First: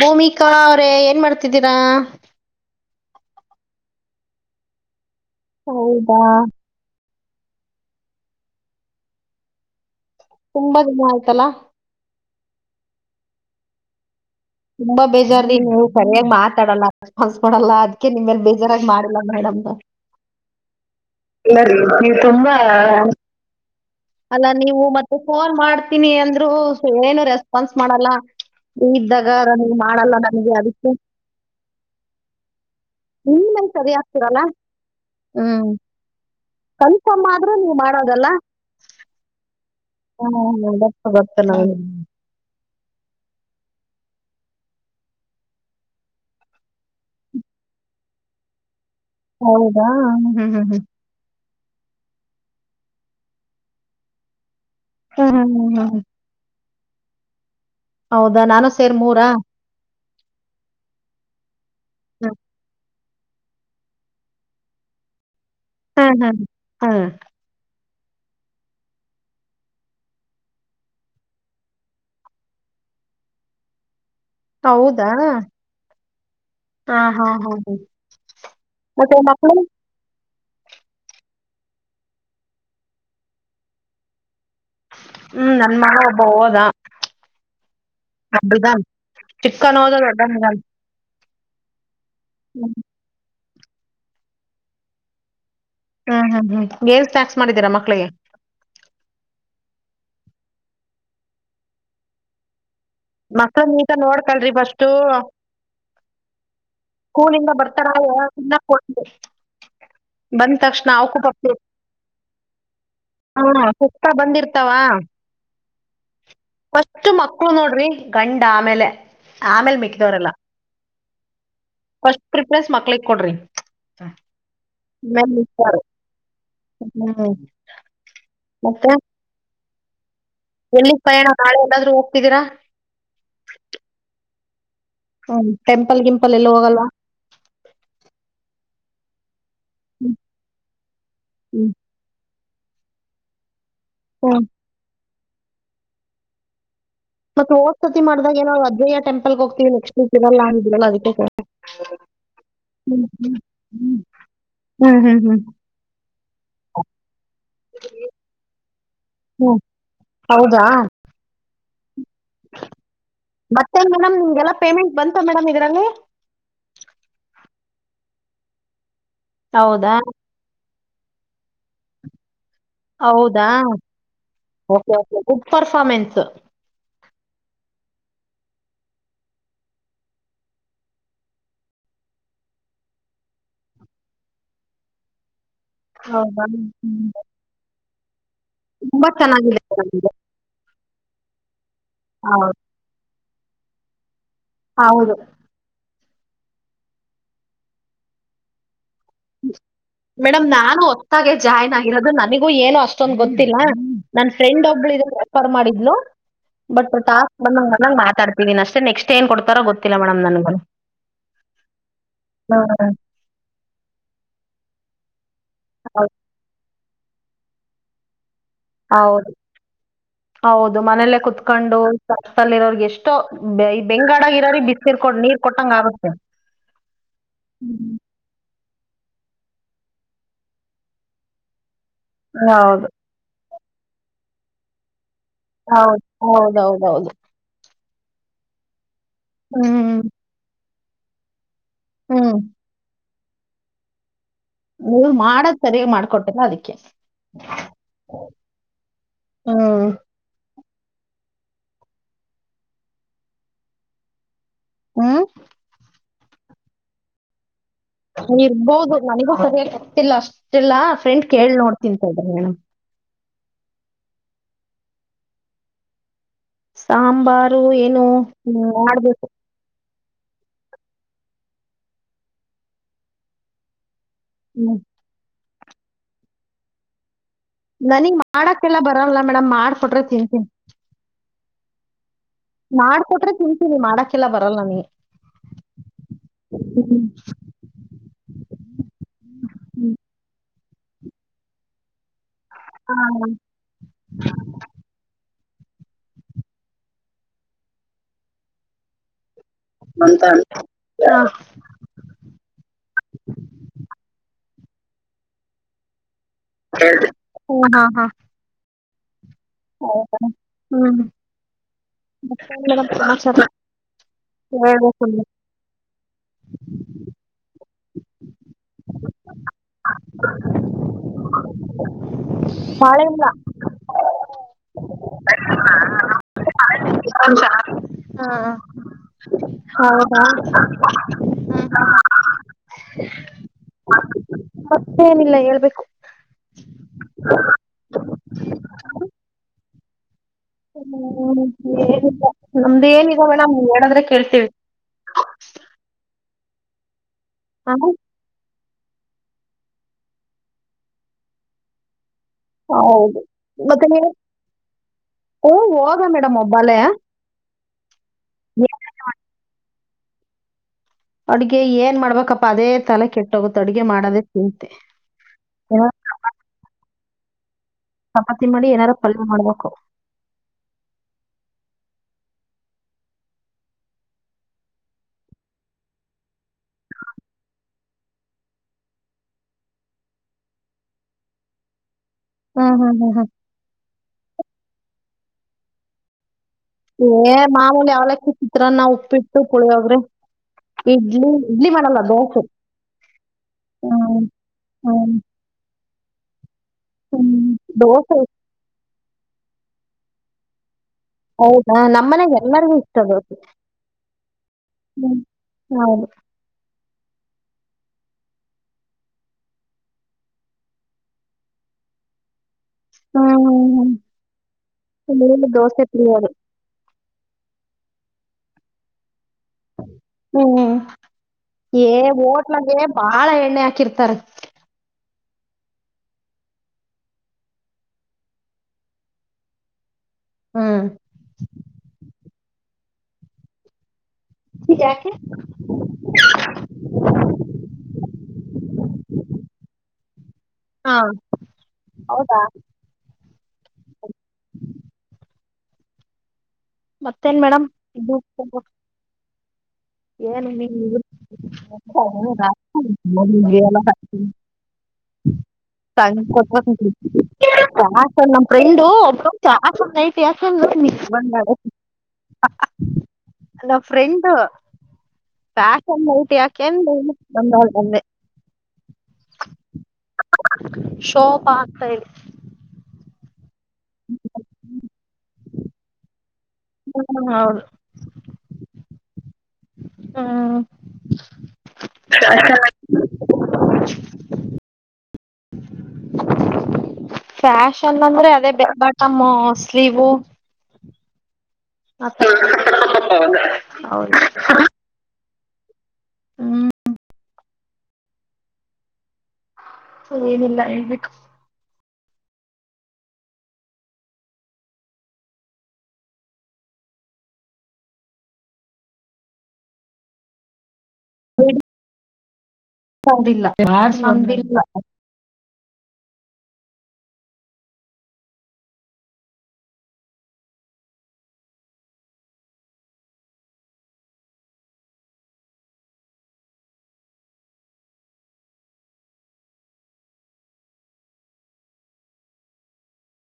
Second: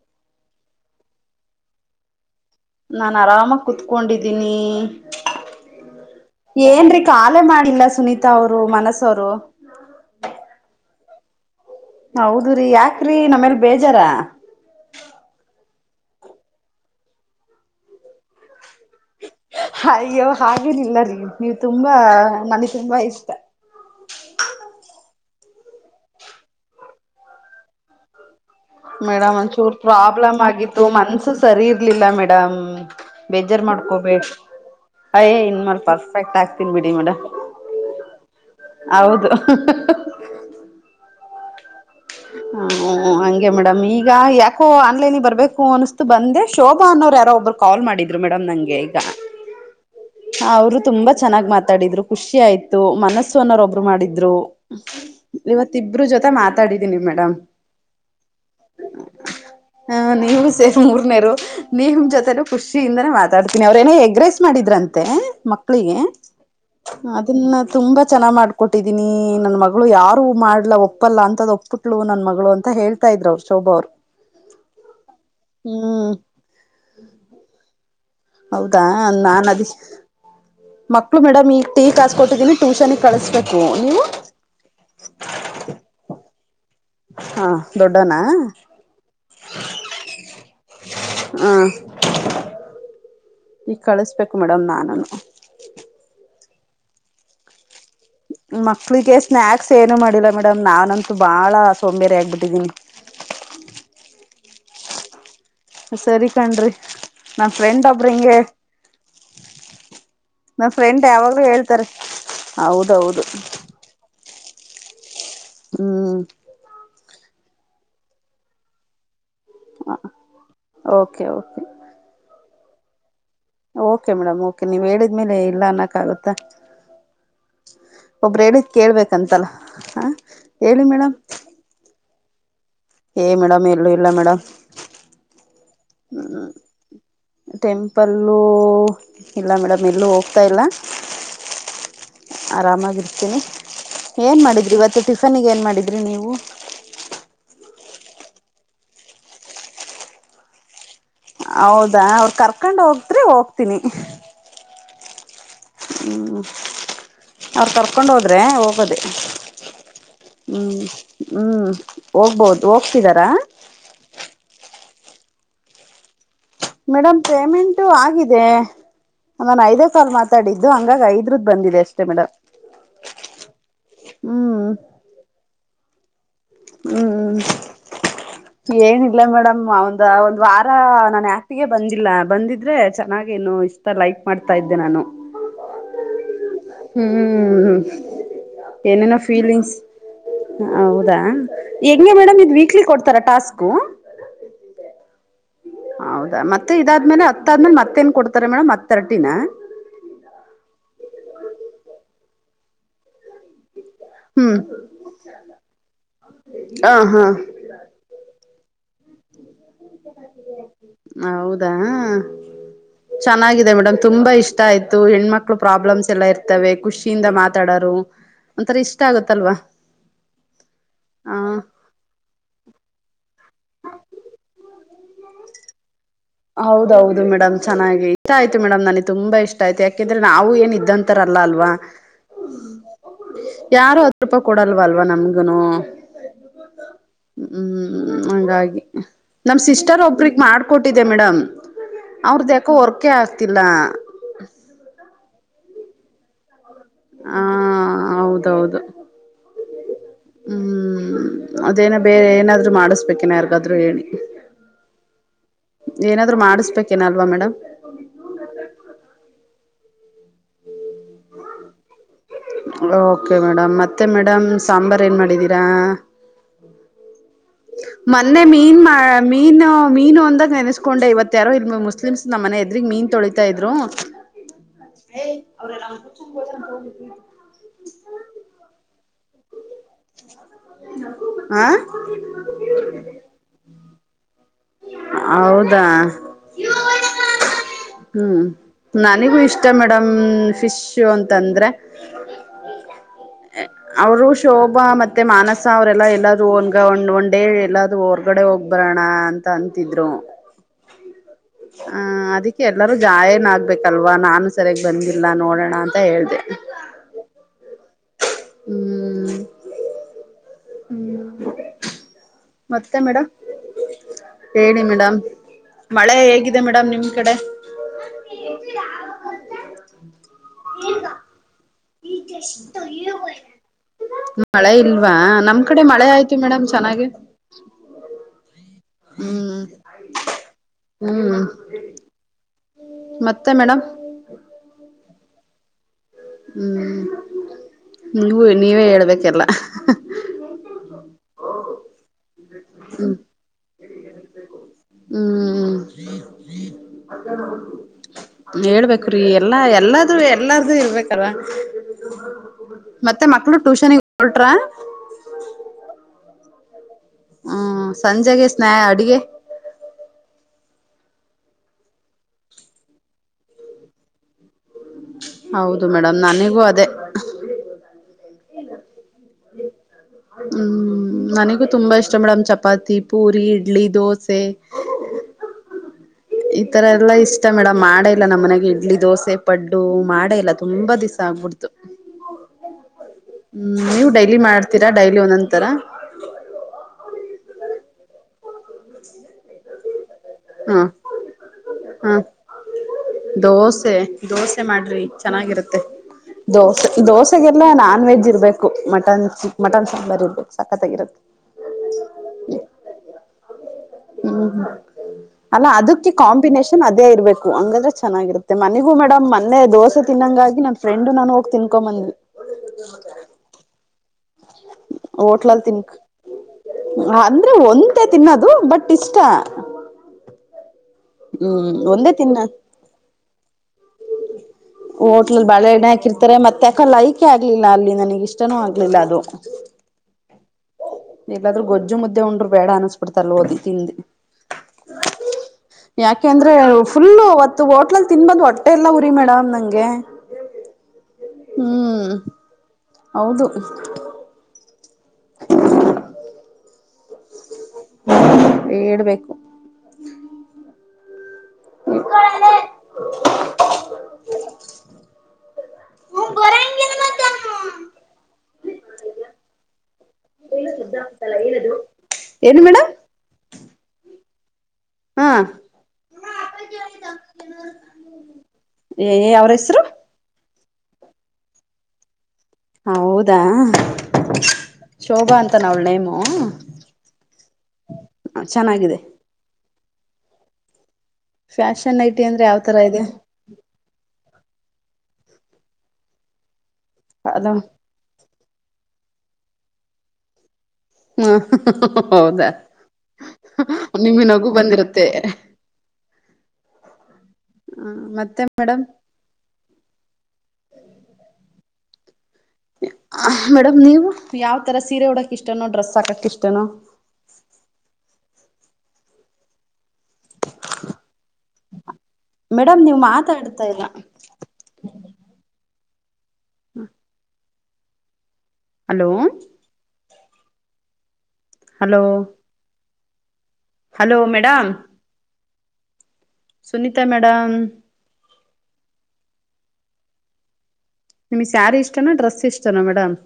ಭೂಮಿಕಾ ಅವ್ರೆ ಏನ್ ಮಾಡ್ತಿದ್ದೀರಾ ನಾು ಆರಾಮ ಕುೂತ್ಕೊಂಡಿದ್ದೀನಿ ಹೌದಾ ಏನ್ರೀ ಕಾಲೆ ಮಾಡಿಲ್ಲ ಸುನೀತಾ ಅವರು ಮನಸ್ಸವರು ತುಂಬಾ ದಿನ ಆಯ್ತಲ್ಲಾ ಹೌದ್ರರಿ ಯಾಕ್ರೀ ನಮ್ಮೇಲ್ ಬೇಜಾರ ತುಂಬಾ ಬೇಜಾರ್ ನೀ ನೀವು ಸರಿಯಾಗಿ ಮಾತಾಡಲ್ಲ ರೆಸ್ಪಾನ್ಸ್ ಮಾಡಲ್ಲ ಅದಕಕ್ಕೆ ನಿಮೇಲ್ ಬೇಜ ಮಾಡಿಲ್ಲ ಮೇಡಮ್ ಅಯ್ಯೋ ಹಾಗೇನಿಲ್ಲ ರೀ ನೀವ್ ತುಂಬಾ ತುಂಬಾ ನನಗ್ ಇಷ್ಟ ಅಲ್ಲ ನೀವು ಮತ್ತೆ ಸೋ ಮಾಡ್ತೀನಿ ಅಂದ್ರು ಏನು ರೆಸ್ಪಾನ್ಸ್ ಮಾಡಲ್ಲ್ದಾಗ ಒಂಚೂರು ಪ್ರಾಬ್ಲಮ್ ಆಗಿತ್ತು ಮನ್ಸು ಸರಿ ಇರ್ಲಿಲ್ಲ ಮೇಡಮ್ ಬೇಜಾರ್ ಮಾಡ್ಕೋಬೇು ಅಲ ಅಯ ಇನ್ ಮಾರ ಪರ್ಫೆಕ್ಟ್ ಆಗ್ತನ್ ಬಿಡಿ ಮೇಡ ಕನ್ಫರ್ಮ್ ಆದ್ರೂ ನೀವು ಹೌದು ಹ್ಮ ಹಾ ಬತ್ತು ಬತ್ತ ನ ಹ ಹಗೆ ಮೇಡಮ್ ಈಗ ಯಾಕೋ ಆನ್ಲೈನ್ಿಗೆ ಬರ್ಬೇಕು ಅನಿಸತು ಬಂದೆ ಶೋಭಾ ಅನ್ನೋ ಯಾರೋ ಒಬ್ಬರು ಕಲ್ ಮಾಡ್ರು ಮೇಡಮ್ ನಂಗೆ ಈಗ ಹ್ಮ ಹ ಅವ್ರು ತುಂಬಾ ಚೆನ್ನಾಗ್ ಮಾತ್ ಮಾತಾಡಿದ್ರು ಖುಷಿ ಆಯ್ತು ಮನಸ್ಸುನ್ನೋರುೊಬ್ರು ಮಾಡಿದ್ರು ಹ್ಮ್ ಹ್ಮ್ ಹ್ಮ್ ಇವತ್ತಬ್ರು ಜೊತೆ ಮಾತ ಮಾತಾಡಿದೀನಿ ಮೇಡಮ್ ಹೌದಾ ನಾನು ಸೇರ್ ಮೂರಾ ಹ ನೀವು ಸೇರ್ ಮೂರನೇರು ನೀಮ್ ಜೊತೆ ಖುಷಿಯಿಂದ ಮಾತಾಡ್ತೀನಿ ಅವ್ರ ಏನೇ ಎಗ್ರೆಸ್ ಮಾಡಿದ್ರಂತೆ ಮ ಮಳಿಗೆ ಹ್ಮ್ ಹ್ಮ್ ಹ್ಮ್ ಅದನ್ನ ತುಂಬಾ ಚೆನ್ನಾಗಿ ಮಾಡ್ಕೊಟ್ಟಿದ್ದೀನಿ ನನ್ ಮಗಳು ಯಾರು ಮಾಡ್ಲ ಒಪ್ಪಲ್ಲ ಅಂತದ್ ಒಪ್ಪಟ್ಲು ನನ್ ಮಗಳು ಅಂತ ಹೇಳ್ತಾರೆ ಇದ್ರರು ಅವರು ಶೋಭಾ ಅವರು ಹೌದಾ ಹಾ ಹಾ ಹ ಹೌದಾ ನಾನ್ ಅದ ಮಕ್ಳು ಮೇಡಮ್ ಈಗ ಟೀ ಕಸ್ಕೊಟ್ಟಿದ್ದೀನಿ ಟ್ಯೂಷನ್ಿಗೆ ಕಳಿಸಬೇಕು ನೀವು ಹ್ಮ್ ನನ್ ಮಗ ಒಬ್ಬ ಹಾ ದೊಡ್ಡನಾ ದೊಡ್ಡದ ಚಿಕ್ಕನ್ ಓದ ದೊಡ್ಡವನಿದಾನ್ ಹಾಂ ಹ್ಮ್ ಈಗ ಕಳಿಸಬೇಕು ಮೇಡಮ್ ನಾನನು ಹ್ಮ ಹ್ಮ ಹ್ಮ್ ಏನ್ ಸ್ನಾಕ್ಸ್ ಮಾಡೀರಮ್ಮ ಮಕ್ಳಿಗೆ ಸ್ನಾಯಕ್ಸ್ ಏನು ಮಾಡಿಲ್ಲ ಮೇಡಮ್ ನಾನಂತೂ ಬಾಳ ಸೋಂಬ್ಯರ ಆಗಬಿಟ್ಟಿದೀನಿ ಮಕ್ಳ ನೀಟ ನೋಡ್ಕಲ್ರಿ ಬಫಸ್ಟು ಸರಿ ಕಣ್ರಿ ಸ್ಕೂಲಿಂದ ನನ್ ಫ್ರೆಂಡ್ ಬರ್ತಾರಾ ಒಬ್ರು ಹಿಂಗೆ ಬಂದ ನನ್ ತಕ್ಷಣ ಫ್ರೆಂಡ್ ಅವಕೂಪ ಯಾವಾಗ್ಲೂ ಹೇಳ್ತಾರೆ ಹೌದೌದು ಹ ಸತ ಬಂದಿರ್ತ ಹತವಾ ಹ್ಮ್ ಮಕ್ಕಳು ನೋಡ್ರಿ ಗಂಡ ಆಮೇಲೆ ಆಮೇಲೆ ಮಿಕ್ಕಿದವರೆಲ್ಲ ಓಕೆ ಓಕೆ ಸ್ಟ್ ಪ್ರಿಫನ್ಸ್ ಮಕ್ಳ ಓಕೆ ಮೇಡಮ್ ಓಕೆ ನೀವ್ ಹೇಳಿದ್ಮೇಲೆ ಇಲ್ಲ ಅನ್ನಕ್ಕ ಆಾಗುತ್ತಾ ಹ್ಮ ಕೇಳಬೇಕಂತಲ್ಲ ಹಾಂ ಎಲ್ಲಿಗ್ ಪ್ರಯಣ ನಾಳೆ ಎಲ್ಲಾದ್ ಹೋಗ್ತಿದ್ದೀರಾ ಹ್ಮ್ ಟೆಂಪಲ್ ಗಿಂಪಲ್ ಹ್ಮ ಎಲ್ಲೂ ಹೋಗಲ್ವಾ ಟೆಂಪಲ್ ಇಲ್ಲ ಮೇಡಮ್ ಎಲ್ಲೂ ಹ್ಮ್ ಹೋಗ್ತಾ ಇಲ್ಲ ಹ್ಮ್ ಆರಾಮಾಗಿರ್ತೀನಿ ಹ್ಮ್ ಏನ್ ಮಾಡಿದ್ರಿ ಇವತ್ತು ಟಿಫನ್ಿಗೆ ಏನ್ ಮಾಡಿದ್ರಿ ನೀವು ಮತ್ತೆ ದ್ಸತಿ ಮಾಡ್ದಾಗಏನಾವ ಅಜಯ ಟೆಂಪಲ್ಗೆ ಹೋಗ್ತವಿ ನೆಸ್ಟ್ ವೀಕ್ ಇರಲ್ಲಾರಲ್ಲ ಅದು ಹೌದಾ ಅವ್ರರು ಕರ್ಕೊಂಡ್ ಹೋಗದ್ರೆ ಹೋಗ್ತೀನಿ ಹ್ಮ್ ಹ್ಮ್ ಹ್ಮ್ ಅವರು ಕರ್ಕೊಂಡ್ ಹೋದ್ರೆ ಹೋಗದ ಹ್ಮ್ ಹೌದಾ ಹ್ಮ್ ಹ್ಮ್ ಮತ್ತೆ ಮೇಡಮ್ ನಿಮ್ಗೆಲ್ಲ ಪೇಮೆಂಟ್ ಬಂತು ಮೇಡಮ್ ಇದರಲ್ಲಿ ಮೇಡಮ್ ಪೇಮೆಂಟು ಆಗಿದೆ ನಾನು ಐದೇ ಹೌದಾ ಸರ್ ಮಾತಾಡಿದ್ದ ಅದು ಹಂಗಾಗಿ ಐದ್ರದ ಬಂದಿದೆ ಅಷ್ಟೇ ಮೇಡಮ್ ಹೌದಾ ಹ್ಞೂ ಗುಡ್ ಪರ್ಫ್ಮೆನ್ಸ್ ಹ್ಞೂ [unintelligible] ಏನಿಲ್ಲ ಮೇಡಮ್ ಒಂದ ಒಂದು್ ವಾರ ನಾನ ಆಪಿಗೆ ಬಂದಿಲ್ಲ ಬಂದಿದ್ರೆ ಚೆನ್ನಾಗೇನು ಇಷ್ಟ ಲೈಕ್ ಮಾಡ್ತಾ ಇದ್ದೆ ನಾನು ಹಾ ಹ್ಮ್ ಹ್ಮ್ ತುಂಬಾ ಏನನ ಚೆನ್ನಾಗಿದೆ ಫೀಲಿಂಗ್ಸ್ ಇದು. ಹೌದಾ ಹೆಂಗೆ ಮೇಡಮ್ ಇ ಹೌದು ವೀಕ್ಲಿ ಕೊಡ್ತಾರಾ ಟಾಸ್ಕ್ು ಹೌದು ಹೌದಾ ಮತ್ತೆ ಇದಾದ್ಮೇಲೆ ಅತ್ತಾದ್ಮೇಲೆ ಮತ್ತೇನ್ ಕೊಡ್ತಾರೆ ಮೇಡಮ್ ಮತ್ತ ಮೇಡಮ್ ನಾನು ಹೊತ್ತಾಗ ಜಾಯ್ನ್ ಆಗಿರೋದು ನನಗೂ ಏನೋ ಅಷ್ಟೊಂದು ಬಂದು ನನ್ ಹ್ಮ್ ಫ್ರೆಂಡ್ ಒಬ್ಳ ಇದಫರ್ ಮಾಡಿದ್ನು ಹ ಬಟ್ ಹಾ ಟಾಸ್ಕ್ ಬಂದಂಗ ಬಂದಂಗಗೆ ಮಾತಾಡ್ತೀವಿಿನ್ ಅಷ್ಟೇ ನೆಕ್ಸ್ಟ್ ಷ್ಟ ಏನ್ ಕೊಡ್ತಾರ ಗೊತ್ತಿಲ್ಲ ಮೇಡಮ್ ನನ್ ಹೌದಾ ಹ ಚೆನ್ನಾಗಿದೆ ಮೇಡಮ್ ತುಂಬಾ ಇಷ್ಟ ಆಯ್ತು ಹೆಣ್ಮಕ್ಳು ಪ್ರಾಬ್ಲಮ್ಸ್ ಎಲ್ಲಾ ಇರ್ತವೆ ಖುಷಿಯಿಂದ ಮಾತಾಡರು ಹೌದು ಹೌದು ಮನೇಲ್ಲೇ ಹ ಕುತ್ಕೊಂಡುಲ್ಲಿರೋಗೆ ಎಷ್ಟೋ ಈ ಬೆಂಗಡಗ ಇರೀ ಬಿಸ್ರ್ಕೊಂಡು ನೀರ್ ಕೊಟ್ಟಂಗ ಆಗುತ್ತೆ ಹೌದೌದು ಮೇಡಮ್ ಹ್ಮ್. ಚೆನ್ನಾಗಿ ಇಷ್ಟ ಆಯ್ತು ಮೇಡಮ್ ನನಗೆ ತುಂಬಾ ಇಷ್ಟ ಆಯತು ಯಾಕೆಂದ್ರೆ ನಾವು ಏನ ಇದಂತರ ಅಲ್ಲ ಅಲ್ವಾ ಹೌದು ಯಾರು ಹತ್ತು ರೂಪಾಯಿ ಕೊಡಲ್ವ ಅಲ್ವಾ ನಮಗನು ಹೌದು. ಹೌದೌದೌದು. ಹ್ಮ್ ಹ್ಮ್ ಹಾಗಾಗಿ ನಮ ಸಿಸ್ಟರ್ ಹ್ಮ್. ಒಬ್ಬರಿಗೆ ಮಾಡ್ಕೊಟ್ಟಿದ್ದೆ ಮೇಡಮ್ ಹ್ಮ್. ಅವ್ರ್ದ ಯಾಕೋ ವರ್ಕ್ಹೇ ಆಗ್ತಿಲ್ಲ ನೀ ಮಾಡ ಸರಿಯ ಮಾಡ್ಕೊಟ್ಟರ ಅದಕ್ಕೆ ಹಾ ಹೌದೌದು ಹ್ಮ್. ಹ್ಮ್ ಅದೇನ ಬೇರೆ ಏನಾದ್ರು ಮಾಡಿಸ್ಬೇಕೇನ ಯಾರಿಗಾದ್ರು ಹೇಳಿ ಹ್ಮ ಏನಾದ್ರು ಮಾಡಿಸ್ಬೇಕೇನ ಅಲ್ವಾ ಮೇಡಮ್ ಇಲ್ಲ ಅಷ್ಟೆಲ್ಲ ಫ್ರೆಂಡ್ ಕೇಳಿ ನೋಡ್ತೀನಿ ತಡ್ರಿ ಮೇಡಮ್ ಮೇಡ್ ಮತ್ತೆ ಮೇಡಮ್ ಸಾಂಬಾರ್ ಏನ್ ಮಾಡಿದೀರಾ ಸಾಂಬಾರ್ ಮೊನ್ನೆ ಮೀನ್ ಮೀನು ಮೀನು ಅಂದಾಗ ನೆನೆಸ್ಕೊಂಡ ಇವತ್ತ ಯಾರು ಇಲ್ ಮುಸ್ಲಿಮ್ಸ್ ನಮ್ಮ ಮನೆ ಎದ್ರಗ್ ಮೀನ್ ತೊಳಿತಾ ಇದ್ರು ಹ್ಮ್. [unintelligible] ನನಗ್ ಮಾಡಕೆಲ್ಲ ಬರಲ್ಲ ಮೇಡಮ್ ಮಾಡ್ಕೊಟ್ರೆ ತಿಂತೀನಿ ಹಾ ಮಾಡಾಕೊಟ್ರೆ ತಿಂತೀನಿ ಮಾಡಕ್ ಹೌದಾ ಹ್ಮ್ ನನಿಗೂ ಇಷ್ಟ ಮೇಡಮ್ ಫಿಶ್ ಅಂತಂದ್ರೆ ಅವರು ಶೋಭಾ ಮತ್ತೆ ಮಾನಸ ಅವರೆಲ್ಲ ಎಲ್ಲಾದರೂ ಒನ್ಗ ಒಂದು ಡೇ ಎಲ್ಲಾದರೂ ಹೊರ್ಗಡೆ ಹೋಗ್ ಬರೋಣ ಅಂತ ಅಂತಿದ್ರು ಅಂತ ಹಾ ಆ ಅದಕ್ಕೆ ಎಲ್ಲರೂ ಜಾಯನ್ ಆಗ್ಬೇಕಲ್ವಾ ನಾನು ಸರಿಯಾಗಿ ಬಂದಿಲ್ಲ ನೋಡೋಣ ಅಂತ ಹೇಳಿದೆ ಹಾ ಹಾ ಹಾ ಹ್ಮ್ ಹೌದ ಹ್ಮ್ ಮತ್ತೆನು ಮತ್ತೆ ಮೇಡಮ್ ಸಮಾಚಾರ ಹೇಳಿ ಹೇಳ್ಬೇಕು ಮೇಡಮ್ ಮಳೆ ಹೇಗಿದೆ ಮೇಡಮ್ ನಿಮ್ ಕಡೆ [unintelligible] ಬಾಳೆ ಇಲ್ಲ [unintelligible] ಮಳೆ ಇಲ್ವಾ ನಮ್ ಕಡೆ ಮಳೆ ಆಯ್ತು ಮೇಡಮ್ ಚೆನ್ನಾಗಿ ಹ್ಮ ಹ್ಮ್ ಹ ಹಾ ಹ್ಮ್ ಹ ಮತ್ತೆ ಮೇಡಮ್ ಮತ್ತೇನಿಲ್ಲ ಹೇಳ್ಬೇಕು ಹ್ಮ್ ನೀ ನೀವೇ ಹೇಳ್ಬೇಕಲ್ಲ ಹ್ಮ ಏನ್ ನಮ್ದ ಹ್ಮ್ ಏನಿಲ್ಲ ಮೇಡಮ್ ನೀವ್ ಹೇಳಿದ್ರೆ ಕೇಳ್ತೀವಿ [unintelligible] ಹ ಹೇಳ್ಬೇಕುರೀ ಎಲ್ಲಾ ಎಲ್ಲಾರೂ ಎಲ್ಲಾರ್ದು ಇರ್ಬೇಕು ಇರ್ಬೇಕಲ್ಲ ಹೌದು ಮತ್ತೆ ಮಕ್ಳು ಮತ್ತೆ ಟ್ಯೂಷನ್ಗ್ ಹೊರಟ್ರ ಹು ಹೋದ ಮೇಡಮ್ ಒಬ್ಬಳೇ ಹ್ಮ್ ಸಂಜೆಗೆ ಸ್ನ ಅಡಿಗೆ ಅಡುಗೆ ಏನ್ ಮಾಡ್ಬೇಕಪ್ಪಾ ಅದೇ ತಲೆ ಕೆಟ್ಟೋಗುತ್ತೆ ಅಡ್ಗೆ ಮಾಡೋದೇ ಹೌದು ಏನಾರ ಮೇಡಮ್ ನನಿಗೂ ಅದೇ ಚಪಾತಿ ಮಾಡಿ ಏನಾರು ಪಲ್ಯ ಮಾಡ್ಬೇಕು ಹ್ಮ್ ನನಗೂ ತುಂಬಾ ಇಷ್ಟ ಮೇಡಮ್ ಚಪಾತಿ ಪೂರಿ ಇಡ್ಲಿ ದೋಸೆ [unintelligible] ಈ ತರ ಎಲ್ಲಾ ಇಷ್ಟ ಮೇಡಮ್ ಮಾಡೇ ಇಲ್ಲ ನಮ್ಮ್ ಮನೆಗೆ ಇಡ್ಲಿ ದೋಸೆ ಪಡ್ಡು ಮಾಡೇ ಇಲ್ಲ ತುಂಬಾ ದಿವಸ ಆಗ್ಬಿಡ್ತು ಹ್ಮ್ ಹ್ಮ್ ಹ್ಮ್ ಹ್ಮ್ ನೀವು ಡೈಲಿ ಮಾಡ್ತೀರಾ ಡೈಲಿ ಒಂದೊಂತರ ಏ ಮಾಮೂಲಿ ಅವಲಕ್ಕಿ ಚಿತ್ರಾನ್ನ ಉಪ್ಪಿಟ್ಟು ಕುಳಿಯೋಗ್ರೆ ಹಾ ಇಡ್ಲಿ ಇಡ್ಲಿ ಮಾಡಲ್ಲ ಹಾ ದೋಸೆ ದೋಸೆ ಹ್ಮ್ ದೋಸೆ ಮಾಡ್ರಿ ಹ್ಮ್ ಚೆನ್ನಾಗಿರುತ್ತೆ ದೋಸೆ ಹ್ಮ್ ದೋಸೆಗೆಲ್ಲ ದೋಸೆ ನಾನ್ ವೆಜ್ ಇರ್ಬೇಕು ಮಟನ್ ಚಿ ಮಟನ್ ಸಾಂಬಾರ್ ಇರ್ಬೇಕು ಸರ್ ಹೌದಾ ನಮ್ಮ ಮನೆಗೆ ಎಲ್ಲರಿಗೂ ಇಷ್ಟ ಬೋ ಹ್ಮ್ ಹ್ಮ್ ಅಲ್ಲ ಹೌದ್. ಅದಕ್ಕೆ ಕಾಂಬಿನೇಷನ್ ಅದೇ ಇರ್ಬೇಕುಂಗಂದ್ರೆ ಚೆನ್ನಾಗಿರುತ್ತೆ ಮನಗೂ ಮೇಡಮ್ ಮೊನ್ನೆ ದೋಸೆ ತಿನ್ನಂಗಾಗಿ ನನ್ ಫ್ರೆಂಡ್ ನಾನು ಹೋಗಿ ತಿ ಮ ಹ್ಮ ಹೋಟ್ಲಲ್ ತಿನ್ ಅ್ರ ಒಂದ ಮತ್ತೆ ತಿನ್ನದು ಬಟ್ ಇಷ್ಟ ಹ್ಮ್ ಹ್ಮ್ ಏ ಒಂದೇ ತಿನ್ನ ಹೋಟ್ಲಗೆ ಬಾಳ ಎಣ್ಣೆ ಹಾಕಿರ್ತಾರ ಹೋಟ್ಲಲ್ ಬಾಳ ಎಣ್ಣ ಹಾಕಿರ್ತಾರೆ ಮತ್ತೆ ಯಾಕಲ್ಲ ಯಕೆ ಆಗ್ಲಿಲ್ಲ ಅಲ್ಲಿ ನನಗ ಇಷ್ಟನೂ ಆಗ್ಲಿಲ್ಲ ಅದು [unintelligible] ಎಲ್ಲಾದ್ರೂ ಗೊಜ್ಜು ಮುದ್ದೆ ಉಂಡ್ರು ಬೇಡ ಅನ್ಸ್ಬಿಡ್ತಲ್ ಓದಿ ತಿಂದಿ ಜಕ್ಕೇ ಯಾಕೆಂದ್ರೆ ಫುಲ್ಲು ಅವತ್ತು ಹೋಟ್ಲಲ್ ತಿನ್ ಬಂದು ಹೊಟ್ಟೆ ಎಲ್ಲ ಉರಿ ಮೇಡಮ್ ನಂಗೆ ಹಾ ಹ್ಮ್ ಹೌದಾ ಹೌದು ಮತ್ತೇನ್ ಮೇಡಮ್ ಹೇಳ್ಬೇಕು ಏನು ಹ್ಮ ಚಾ ನಮ್ ಫ್ರೆಂಡು ಒಬ್ಬ ಚಾ ಐಲ್ ಬ ಏನು ಮೇಡಮ್ ಅಲೋ ಫ್ರೆಂಡ್ [inaudible] ಹಾ ಫ್ಯಾಷನ್ ಊಟಿ ಯಾಕ ಬಂದೆ ಏ ಅವ್ರ ಹೆಸರು ಶೋಭಾ ಅಂತ ಹೇಳಿ ಹೌದಾ ಶೋಭಾ ಅಂತ ನ ಅವಳ ನೇಮು ಹ್ಮ್ ಹೌ ಚೆನ್ನಾಗಿದೆ ಹ್ಮ ಫ್ಯಾಷನ್ ಐ ಟಿ ಅಂದ್ರೆ ಯಾವ್ ತರ ಇದೆ ಅದ ಫ್ಯಾಷನ್ ಅಂದ್ರೆ ಅದೇ ಬೆಗ್ ಬಟಮ್ ಸ್ಲೀವು ಹ್ಮ ಹೌದಾ ನಿಮ್ಮಿನಗು ಬಂದಿರುತ್ತೆ ಹ ಮತ್ತೆ ಮೇಡಮ್ ಏನಿಲ್ಲ ಹೇಳ್ಬೇಕು ಮೇಡಮ್ ನೀವು ಯಾವ್ತರ ಸೀರೆ ಉಡಕ್ ಇಷ್ಟನೋ ಡ್ರೆಸ್ ಹಾಕಕ್ ಇಷ್ಟನೋ ಹ ಹೌ ಮೇಡಮ್ ನೀವು ಮಾತಾಡ್ತಾ ಇಲ್ಲ ನಮ್ದಿಲ್ಲ ಹ್ಮ hello hello hello madam Sunita madam ನಿಮಗ್ ಸ್ಯಾರಿ ಇಷ್ಟನಾ ಡ್ರೆಸ್ ಇಷ್ಟನಾ ಮೇಡಮ್